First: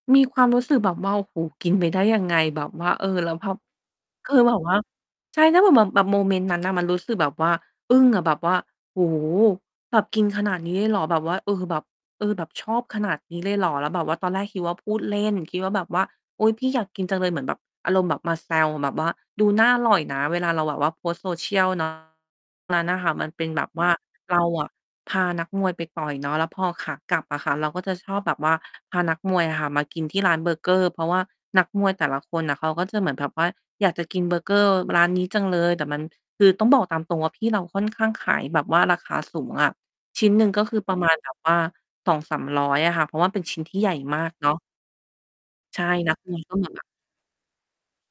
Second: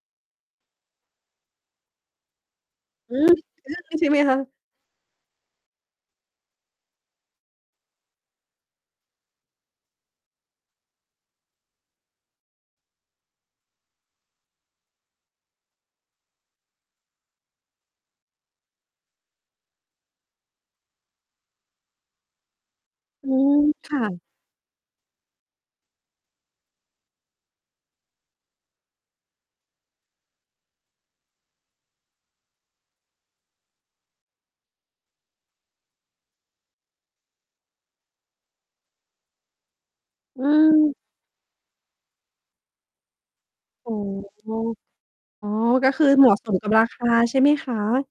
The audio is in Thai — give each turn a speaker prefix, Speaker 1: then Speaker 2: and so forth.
Speaker 1: มีความรู้สึกแบบว่า โอ้โฮ กินไปได้ยังไง แบบว่า เออ
Speaker 2: อื
Speaker 1: แล
Speaker 2: ม
Speaker 1: ้วแบบ
Speaker 2: อึ้ง ใช่ไหม
Speaker 1: ค
Speaker 2: คะ?
Speaker 1: ือแบบว่า ใช่ ถ้าเผื่อแบบ แบบโมเมนต์ นั้นน่ะ มันรู้สึกแบบว่าอึ้งอะ แบบว่า โอ้โฮ แบบกินขนาดนี้เลยเหรอ? แบบว่า เออ แบบ เออ แบบชอบขนาดนี้เลยเหรอ? แล้วแบบว่าตอนแรกคิดว่า พูดเล่น คิดว่า แบบว่า "อุ๊ย พี่อยากกินจังเลย" เหมือนแบบ อารมณ์แบบมาแซว แบบว่าดูน่าอร่อยนะ เวลาเราแบบว่าโพสต์ social เนาะ นั้นน่ะค่ะมั
Speaker 2: อื
Speaker 1: นเป็น
Speaker 2: ม
Speaker 1: แบบว่
Speaker 2: ค
Speaker 1: า
Speaker 2: ่ะ
Speaker 1: เราอะพานักมวยไปต่อยเนาะ แล้วพอขากลับอะค่ะ เราก็จะชอบแบบว่า พานักมวยอะค่ะ มากินที่ร้านเบอร์เกอร์ เพราะว่านักมวยแต่ละคนน่ะ เขาก็จะเหมือนแบบว่าอยากจะกินเบอร์เกอร์ ม ร้านนี้จังเลย แต่มัน คือต้องบอกตามตรงว่า พี่เราค่อนข้างขายแบบว่าราคาสูงอะ ชิ้นห
Speaker 2: อ
Speaker 1: น
Speaker 2: ื
Speaker 1: ึ่ง ก็คือ ป
Speaker 2: ม
Speaker 1: ระมาณแบบ ว่า 200-300 อะค่ะ เพราะว่าเป็นชิ้นที่ให
Speaker 2: อ
Speaker 1: ญ
Speaker 2: ๋อ
Speaker 1: ่มากเนาะ
Speaker 2: อ๋อ
Speaker 1: ใช่
Speaker 2: ก็คือ
Speaker 1: นัก
Speaker 2: เหม
Speaker 1: ม
Speaker 2: าะ
Speaker 1: วย
Speaker 2: ส
Speaker 1: ก็
Speaker 2: ม
Speaker 1: เห
Speaker 2: ก
Speaker 1: ม
Speaker 2: ั
Speaker 1: ือ
Speaker 2: บ
Speaker 1: นแบ
Speaker 2: รา
Speaker 1: บ
Speaker 2: คา ใช่ไหมคะ?